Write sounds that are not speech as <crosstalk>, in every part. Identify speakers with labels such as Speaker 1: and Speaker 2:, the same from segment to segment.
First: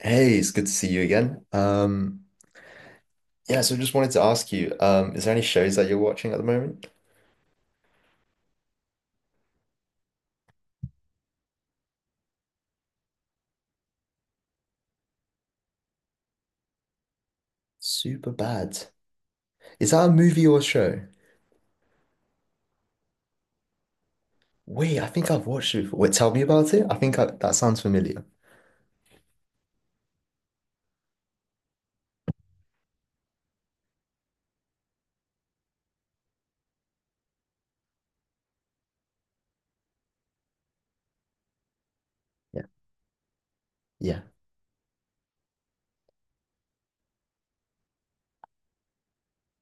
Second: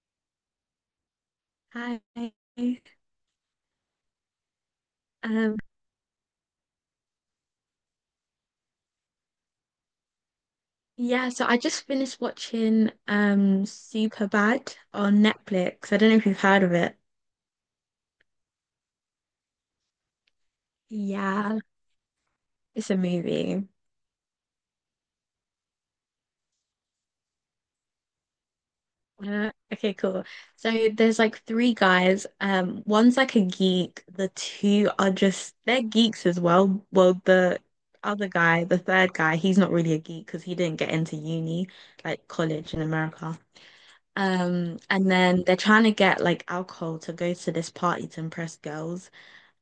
Speaker 1: Hey, it's good to see you again.
Speaker 2: Hi.
Speaker 1: Yeah, so just wanted to ask you, is there any
Speaker 2: Um,
Speaker 1: shows that you're watching at the moment?
Speaker 2: yeah, so I just finished watching Superbad on Netflix. I don't know if you've heard of it.
Speaker 1: Super bad. Is that a movie or a show?
Speaker 2: Yeah, it's a movie.
Speaker 1: Wait, I think I've watched it before. Wait, tell me about it. That sounds familiar.
Speaker 2: Okay, cool. So there's like three guys. One's like a geek. The two are just they're geeks as well. Well, the other guy, the third guy, he's not really a geek because he didn't get into uni, like
Speaker 1: Yeah,
Speaker 2: college in America.
Speaker 1: yeah,
Speaker 2: And then they're trying to get like alcohol to go to this party to impress girls.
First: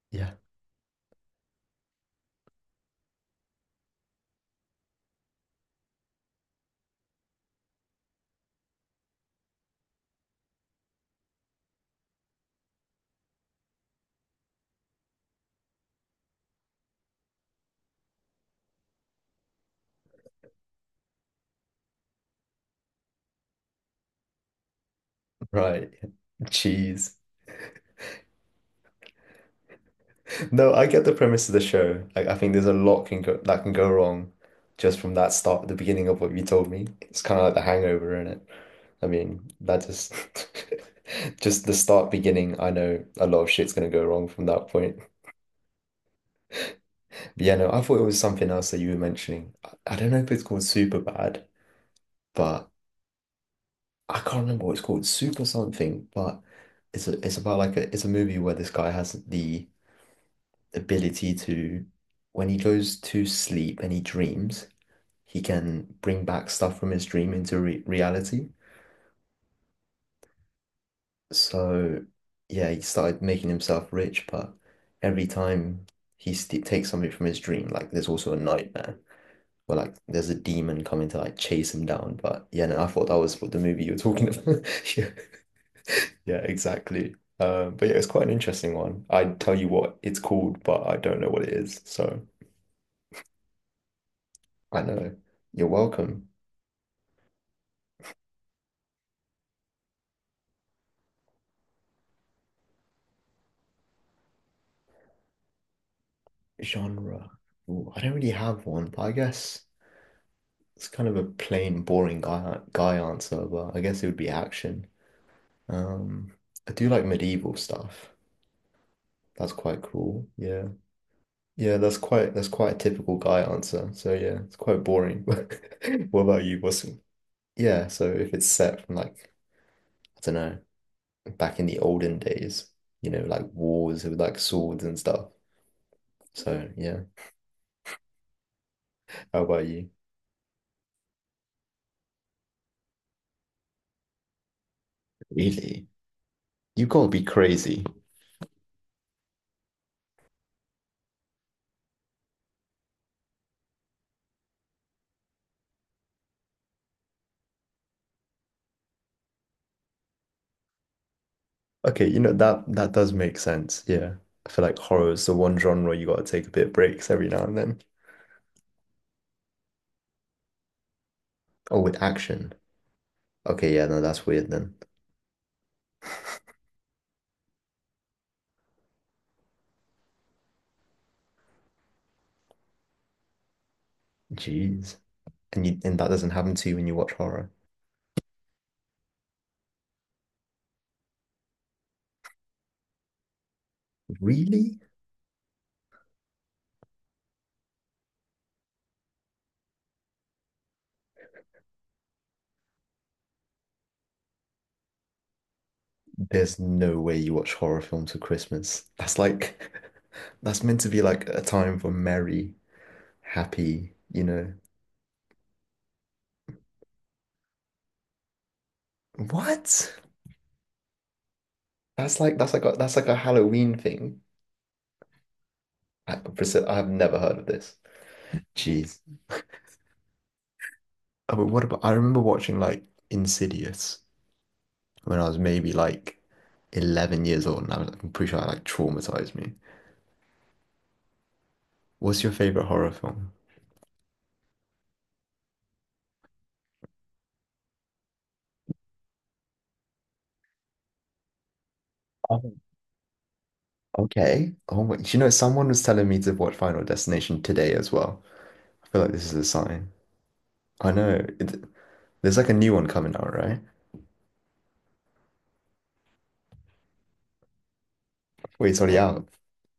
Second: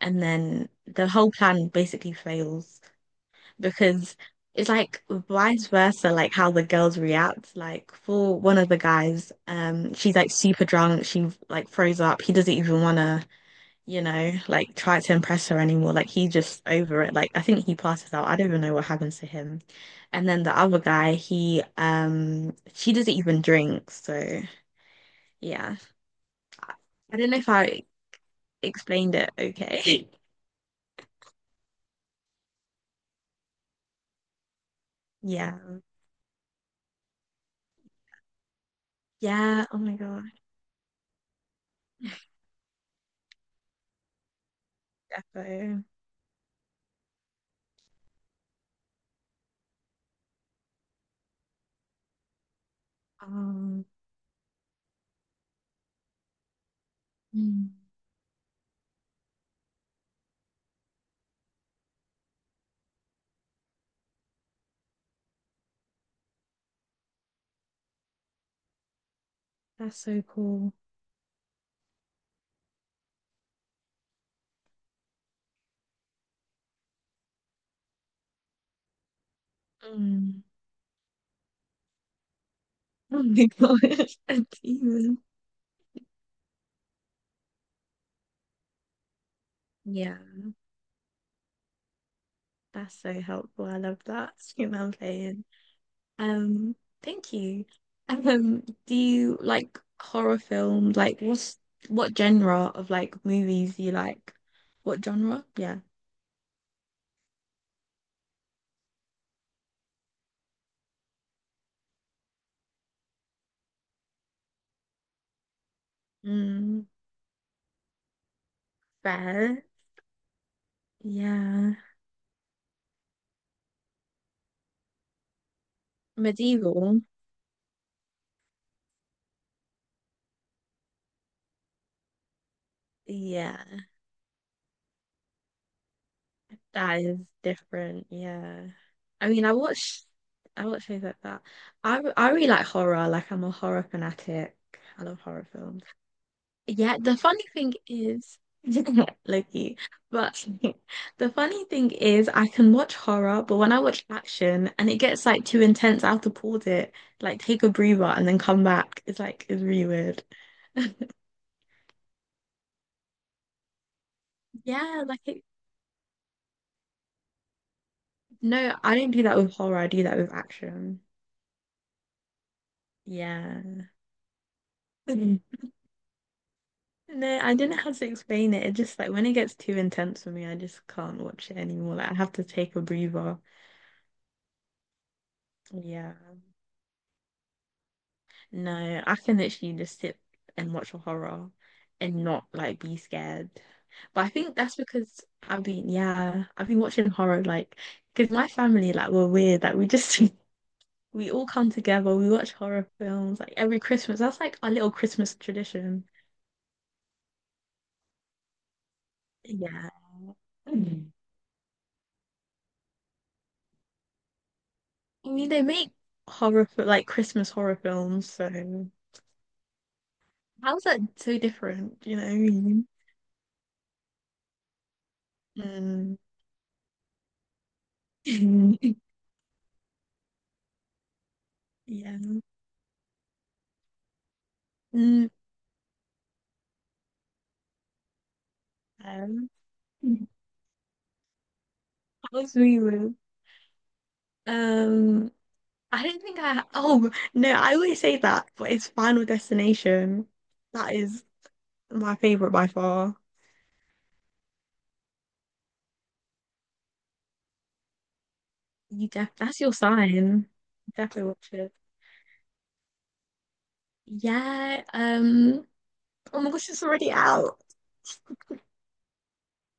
Speaker 2: And
Speaker 1: yeah.
Speaker 2: then the whole plan basically fails because it's like vice versa, like how the girls react. Like for one of the guys, she's like super drunk, she like throws up. He doesn't even wanna, like try to impress her anymore. Like he's just over it. Like I think he passes out. I don't even know what happens to him. And then the other guy, he she doesn't even drink, so yeah.
Speaker 1: Right. <laughs> cheese.
Speaker 2: I don't know if I explained it okay. <laughs>
Speaker 1: No, I get the premise of the show. Like, I think there's a lot can go wrong just from the
Speaker 2: Yeah.
Speaker 1: beginning of what you told me. It's kind of like the hangover, isn't it? I mean,
Speaker 2: Yeah. Oh
Speaker 1: that
Speaker 2: my
Speaker 1: just
Speaker 2: God.
Speaker 1: <laughs> just the start beginning, I know a lot of shit's gonna go wrong from that point.
Speaker 2: Defo.
Speaker 1: But yeah, no, I thought it was something else that you were mentioning. I don't know if it's called Super Bad, but
Speaker 2: Um,
Speaker 1: I can't remember what it's called, Super something, but it's about
Speaker 2: mm,
Speaker 1: like a it's a movie where this guy has the ability to when he goes to sleep and he dreams he can bring back stuff from his dream into re reality.
Speaker 2: that's so cool.
Speaker 1: So, yeah, he started making himself rich, but every time he st takes something from his dream, like there's also a nightmare where like there's a
Speaker 2: Mm.
Speaker 1: demon coming to like chase him down. But yeah, no, I thought that
Speaker 2: Oh
Speaker 1: was
Speaker 2: my
Speaker 1: what the
Speaker 2: <laughs>
Speaker 1: movie you were
Speaker 2: gosh.
Speaker 1: talking
Speaker 2: A
Speaker 1: about. <laughs> Yeah,
Speaker 2: demon. <laughs>
Speaker 1: yeah, exactly. But yeah, it's quite an interesting one. I'd tell you what
Speaker 2: Yeah.
Speaker 1: it's called, but I don't know what it is. So
Speaker 2: That's so helpful. I love that. <laughs> You know
Speaker 1: I
Speaker 2: what I'm
Speaker 1: know.
Speaker 2: saying?
Speaker 1: You're welcome.
Speaker 2: Um, Thank you. Do you like horror films? Like, what genre of like movies do you like? What genre? Yeah.
Speaker 1: Genre. Ooh, I don't really have one, but I guess. It's kind of a plain, boring guy answer, but I guess it would be action. Um, I
Speaker 2: Mm,
Speaker 1: do like medieval stuff. That's
Speaker 2: fair.
Speaker 1: quite cool. Yeah. Yeah,
Speaker 2: Yeah.
Speaker 1: that's quite a typical guy answer. So yeah, it's quite boring. <laughs> What about you? What's
Speaker 2: Medieval.
Speaker 1: yeah, so if it's set from like, I don't know, back in the olden days, you know, like
Speaker 2: Yeah,
Speaker 1: wars with like swords and stuff. So yeah.
Speaker 2: that is different. Yeah. I
Speaker 1: How
Speaker 2: mean, I
Speaker 1: about you?
Speaker 2: watch I watch shows like that. I really like horror. Like I'm a horror fanatic. I love horror films.
Speaker 1: Really? You
Speaker 2: Yeah,
Speaker 1: gotta
Speaker 2: the
Speaker 1: be
Speaker 2: funny thing
Speaker 1: crazy.
Speaker 2: is <laughs> Loki. But <laughs> the funny thing is I can watch horror, but when I watch action and it gets like too intense, I have to pause it, like take a breather and then come back. It's like it's really weird. <laughs>
Speaker 1: Okay, you know that that does make sense. Yeah. I feel like
Speaker 2: Yeah,
Speaker 1: horror is the one genre you gotta take a bit of breaks every now and then.
Speaker 2: no, I don't do that with horror. I do that with action.
Speaker 1: Oh, with action. Okay, yeah,
Speaker 2: Yeah.
Speaker 1: no, that's weird then.
Speaker 2: <laughs> Mhm. No, I don't know how to explain it. It just like when it gets too intense for me, I just can't watch it anymore. Like I have to take a breather.
Speaker 1: Jeez. And that
Speaker 2: Yeah.
Speaker 1: doesn't happen to you when you watch horror.
Speaker 2: No, I can literally just sit and watch a horror and not like be scared. But I think that's
Speaker 1: Really?
Speaker 2: because yeah, I've been watching horror like because my family like we're weird. Like we just <laughs> we all come together. We watch horror films like every Christmas. That's like our little Christmas tradition.
Speaker 1: There's no way you watch horror films for Christmas. That's like
Speaker 2: Yeah.
Speaker 1: <laughs> that's meant to be like a time for merry, happy, you know.
Speaker 2: I mean, they make like Christmas horror films, so
Speaker 1: What?
Speaker 2: how's that so different? You know what I mean?
Speaker 1: That's like a Halloween thing. I,
Speaker 2: Mm.
Speaker 1: Priscilla, I have never heard of this. Jeez.
Speaker 2: <laughs>
Speaker 1: Oh, but what about, I remember
Speaker 2: Yeah.
Speaker 1: watching like Insidious when I
Speaker 2: Mm.
Speaker 1: was maybe like 11 years old, I'm pretty sure I like traumatized
Speaker 2: Um,
Speaker 1: me. What's your
Speaker 2: How's
Speaker 1: favorite
Speaker 2: me
Speaker 1: horror
Speaker 2: with?
Speaker 1: film?
Speaker 2: Um, I don't think I. Oh no, I always say that, but it's Final Destination. That is my
Speaker 1: Oh,
Speaker 2: favorite by far.
Speaker 1: okay. Oh, wait. You know, someone was telling me to watch Final Destination today as well. I feel
Speaker 2: You
Speaker 1: like this
Speaker 2: def
Speaker 1: is a
Speaker 2: that's your
Speaker 1: sign.
Speaker 2: sign.
Speaker 1: I know.
Speaker 2: Definitely watch it.
Speaker 1: There's like a new one coming out, right?
Speaker 2: Yeah. Oh my gosh, it's already out.
Speaker 1: Wait, it's already out.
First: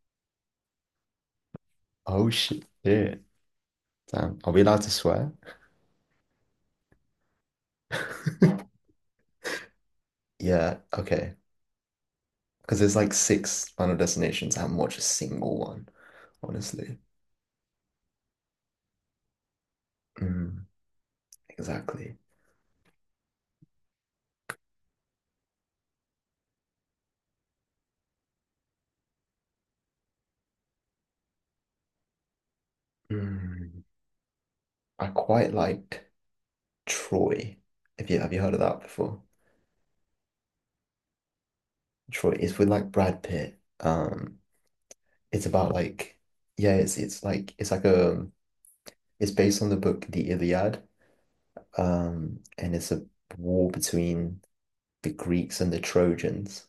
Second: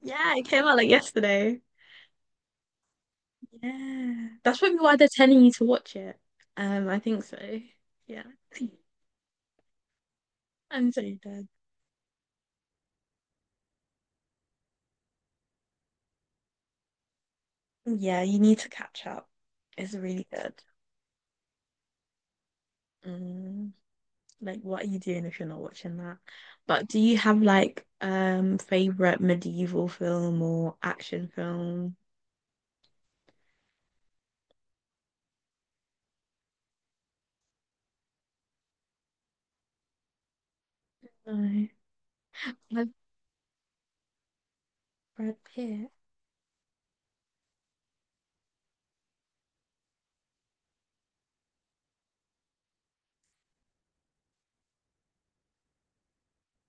Speaker 2: Yeah, it came out like yesterday.
Speaker 1: Oh, shit. Yeah.
Speaker 2: Yeah.
Speaker 1: Damn. Are
Speaker 2: That's
Speaker 1: we
Speaker 2: probably
Speaker 1: allowed to
Speaker 2: why they're
Speaker 1: swear?
Speaker 2: telling you to watch it. I think so. Yeah. <clears throat>
Speaker 1: <laughs>
Speaker 2: <laughs>
Speaker 1: Yeah.
Speaker 2: I'm so
Speaker 1: Okay.
Speaker 2: dead.
Speaker 1: Because there's like six Final Destinations. I haven't watched a single one, honestly.
Speaker 2: Yeah, you need to catch up. It's really good.
Speaker 1: Mm. Exactly.
Speaker 2: Mm, like, what are you doing if you're not watching that? But do you have like favorite medieval film or action film?
Speaker 1: Mm. I quite liked Troy. If you have you heard of that before?
Speaker 2: No,
Speaker 1: Troy is with
Speaker 2: like
Speaker 1: like Brad Pitt.
Speaker 2: Brad
Speaker 1: It's about
Speaker 2: Pitt.
Speaker 1: like yeah, it's like a it's based on the book The Iliad. And it's a war between the Greeks and the Trojans.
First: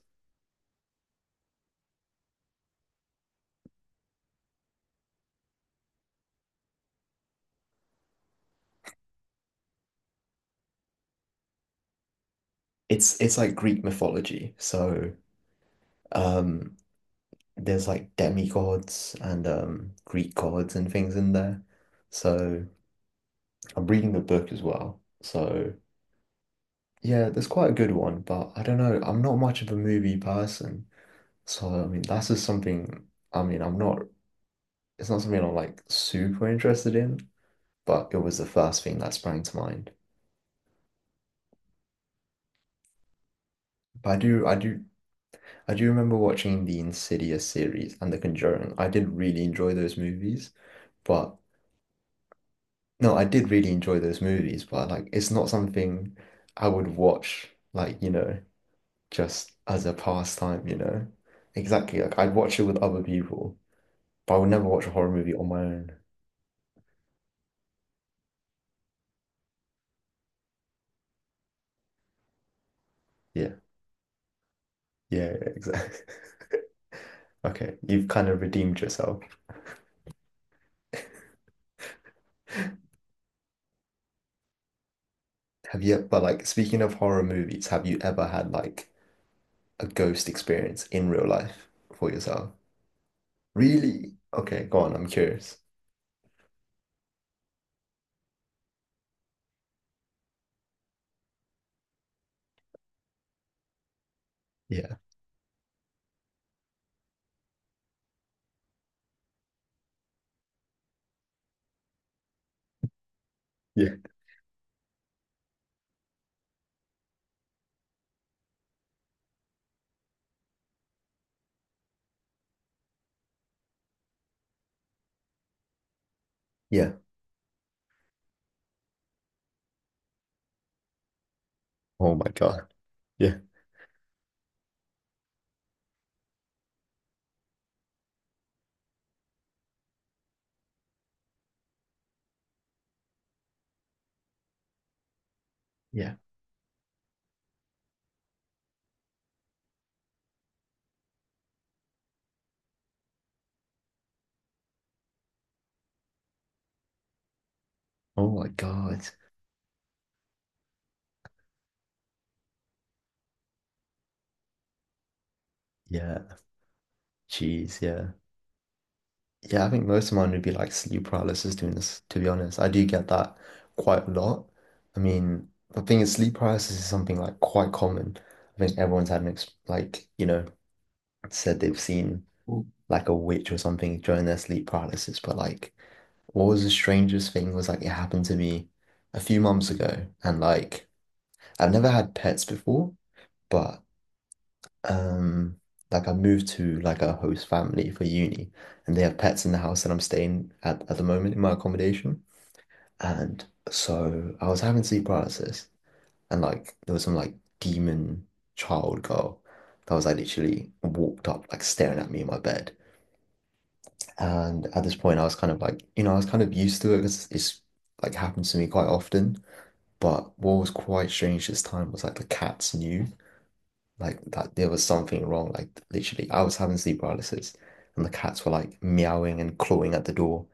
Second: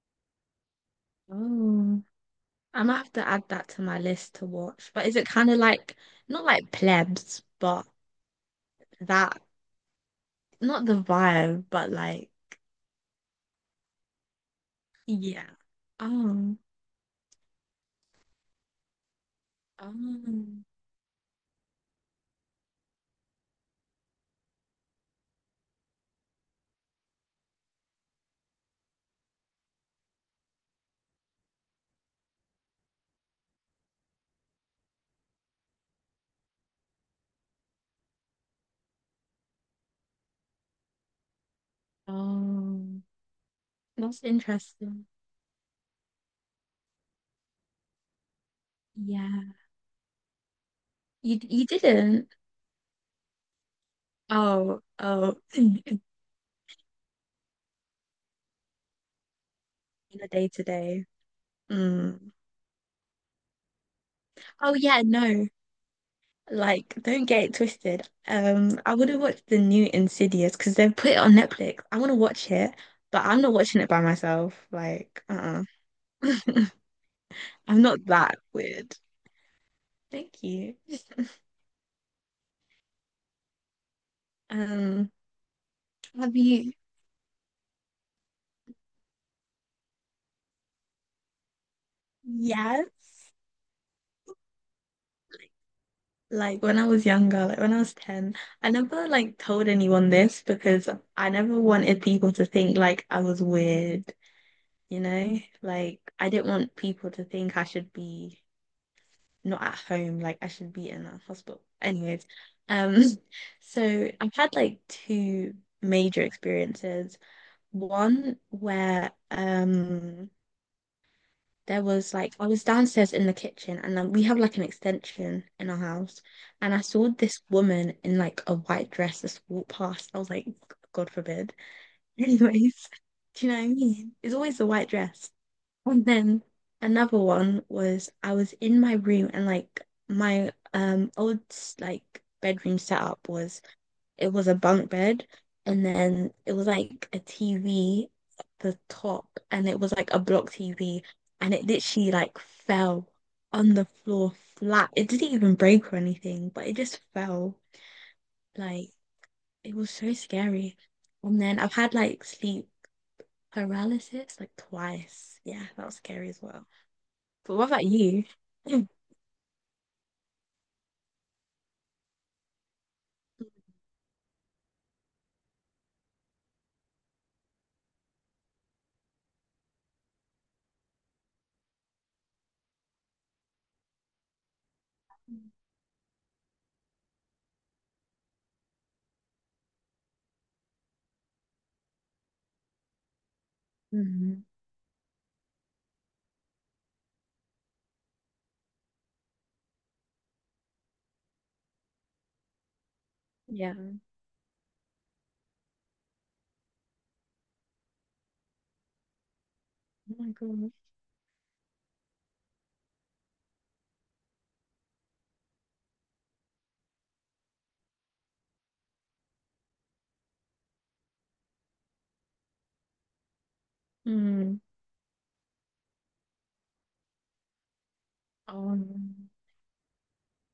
Speaker 2: Oh, I might have to add that to my list to watch. But is it kind of like not like plebs, but that not the vibe, but like
Speaker 1: It's like Greek mythology. So
Speaker 2: yeah. Oh.
Speaker 1: um there's like demigods and Greek
Speaker 2: Oh.
Speaker 1: gods and things in there. So I'm reading the book as well. So yeah, that's quite a good one, but I don't know. I'm not much of a movie person. So, I mean, I'm not, it's not something I'm like super interested in, but it was the first thing that sprang to mind.
Speaker 2: Oh.
Speaker 1: But
Speaker 2: That's interesting.
Speaker 1: I do remember watching the Insidious series and The Conjuring. I did really
Speaker 2: Yeah.
Speaker 1: enjoy those movies, but
Speaker 2: You didn't.
Speaker 1: no, I did really enjoy those movies,
Speaker 2: Oh,
Speaker 1: but like, it's
Speaker 2: oh,
Speaker 1: not
Speaker 2: <clears throat> in
Speaker 1: something I would watch, like, you know, just as a
Speaker 2: the day to
Speaker 1: pastime, you
Speaker 2: day.
Speaker 1: know? Exactly. Like,
Speaker 2: Mm.
Speaker 1: I'd watch it with other people. But I would never
Speaker 2: Oh
Speaker 1: watch a
Speaker 2: yeah,
Speaker 1: horror movie
Speaker 2: no.
Speaker 1: on my own.
Speaker 2: Like, don't get it twisted. I would have watched the new Insidious because they've put it on Netflix. I want to watch it, but I'm not
Speaker 1: Yeah.
Speaker 2: watching it by myself. Like,
Speaker 1: Yeah,
Speaker 2: uh-uh.
Speaker 1: exactly. <laughs>
Speaker 2: <laughs>
Speaker 1: Okay.
Speaker 2: I'm not
Speaker 1: You've kind
Speaker 2: that
Speaker 1: of redeemed
Speaker 2: weird.
Speaker 1: yourself.
Speaker 2: Thank you. <laughs>
Speaker 1: <laughs> Have
Speaker 2: Um,
Speaker 1: you, but
Speaker 2: have
Speaker 1: like
Speaker 2: you?
Speaker 1: speaking of horror movies, have you ever had like a ghost experience in real life for yourself?
Speaker 2: Yes.
Speaker 1: Really? Okay, go on. I'm curious.
Speaker 2: Like when I was younger, like when I was 10, I never like told anyone this because I never wanted people to think like I was weird,
Speaker 1: Yeah.
Speaker 2: you know? Like I didn't want people to think I should be not at home, like I should be in a hospital. Anyways, um, <laughs>
Speaker 1: Yeah.
Speaker 2: so I've had like two major experiences. One where there was like I was downstairs in the kitchen and then we have like an extension in our house and I
Speaker 1: Yeah.
Speaker 2: saw this woman in like a white dress just walk past. I was like, God forbid.
Speaker 1: Oh
Speaker 2: <laughs>
Speaker 1: my God.
Speaker 2: Anyways,
Speaker 1: Yeah.
Speaker 2: do you know what I mean? It's always the white dress. And then another one was I was in my room and like my old like bedroom setup was it was a bunk bed, and
Speaker 1: Yeah.
Speaker 2: then it was like a TV at the top, and it was like a block TV, and it literally like fell on the floor flat. It didn't even break or anything, but it just fell.
Speaker 1: Oh my
Speaker 2: Like
Speaker 1: God.
Speaker 2: it was so scary. And then I've had like sleep paralysis like twice. Yeah, that was scary
Speaker 1: Yeah.
Speaker 2: as well. But what
Speaker 1: Jeez.
Speaker 2: about
Speaker 1: Yeah.
Speaker 2: you? <laughs> <clears throat>
Speaker 1: Yeah, I think most of mine would be like sleep paralysis doing this, to be honest. I do get that quite a lot. I mean, the thing is, sleep paralysis is something like quite common. I think everyone's had an ex like, you know, said they've seen like a witch or something during their sleep paralysis. But like, what was the strangest thing was like, it happened to me a few months ago. And like, I've never had pets before, but
Speaker 2: Mm,
Speaker 1: um like I moved to like a host family for uni and they have pets in the house that I'm staying at the moment in my accommodation. And
Speaker 2: yeah. Oh
Speaker 1: so I was having sleep paralysis and like there was some like demon child girl that was like
Speaker 2: my
Speaker 1: literally
Speaker 2: God.
Speaker 1: walked up like staring at me in my bed. And at this point I was kind of like, you know, I was kind of used to it because it's like happens to me quite often. But what was quite strange this time was like the cats knew like that
Speaker 2: Mm.
Speaker 1: there was something wrong. Like literally, I was having sleep paralysis, and the cats were
Speaker 2: Oh,
Speaker 1: like
Speaker 2: no.
Speaker 1: meowing and clawing at the door.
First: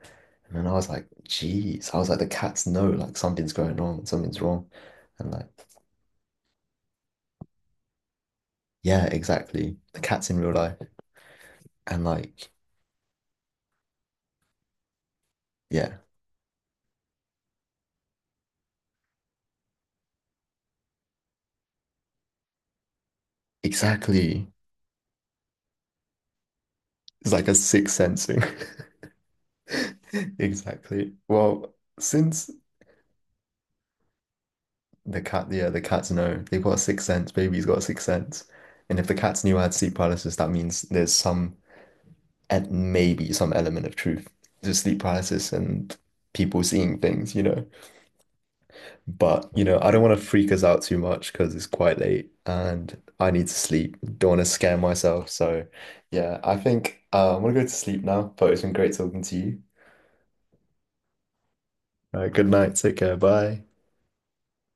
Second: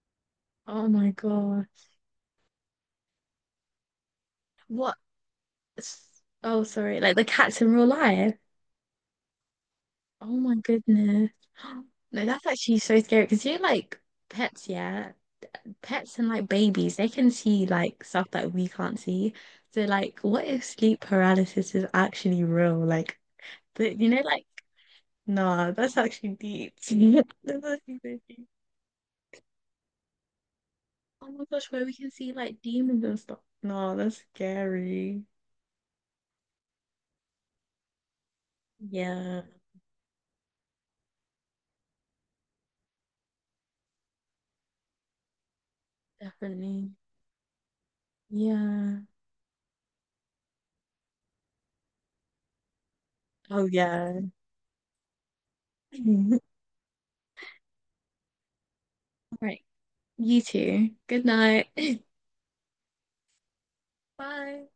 Speaker 1: And then I was
Speaker 2: Oh
Speaker 1: like,
Speaker 2: my God.
Speaker 1: "Jeez!" I was like, "The cats know like something's going on, something's wrong,"
Speaker 2: What
Speaker 1: and like,
Speaker 2: s- Oh, sorry. Like the cats in real life.
Speaker 1: yeah, exactly. The cats
Speaker 2: Oh
Speaker 1: in real
Speaker 2: my
Speaker 1: life,
Speaker 2: goodness. <gasps>
Speaker 1: and
Speaker 2: No, that's
Speaker 1: like,
Speaker 2: actually so scary because you're like pets, yeah.
Speaker 1: yeah,
Speaker 2: Pets and like babies, they can see like stuff that we can't see. So like, what if sleep paralysis is actually real? Like, the, you know, like,
Speaker 1: exactly.
Speaker 2: nah, that's actually deep.
Speaker 1: It's
Speaker 2: <laughs>
Speaker 1: like a
Speaker 2: That's
Speaker 1: sixth
Speaker 2: actually so
Speaker 1: sensing.
Speaker 2: deep.
Speaker 1: <laughs> Exactly.
Speaker 2: Oh my gosh,
Speaker 1: Well,
Speaker 2: where we can see
Speaker 1: since
Speaker 2: like demons and stuff. No, that's scary.
Speaker 1: yeah, the cats know they've got a sixth sense. Baby's got a sixth sense, and if the
Speaker 2: Yeah,
Speaker 1: cats knew I had sleep paralysis, that means there's some and maybe some element of truth to sleep paralysis and people
Speaker 2: definitely.
Speaker 1: seeing things, you know.
Speaker 2: Yeah.
Speaker 1: But, you know, I don't want to freak us out too much because it's quite late and I need to
Speaker 2: Oh
Speaker 1: sleep.
Speaker 2: yeah.
Speaker 1: Don't want to scare myself. So, yeah,
Speaker 2: <laughs>
Speaker 1: I think I'm gonna go to sleep now, but it's been great talking to you.
Speaker 2: Right. You too. Good night. <clears throat>
Speaker 1: All right, good night. Take care. Bye.
Speaker 2: <laughs> Bye.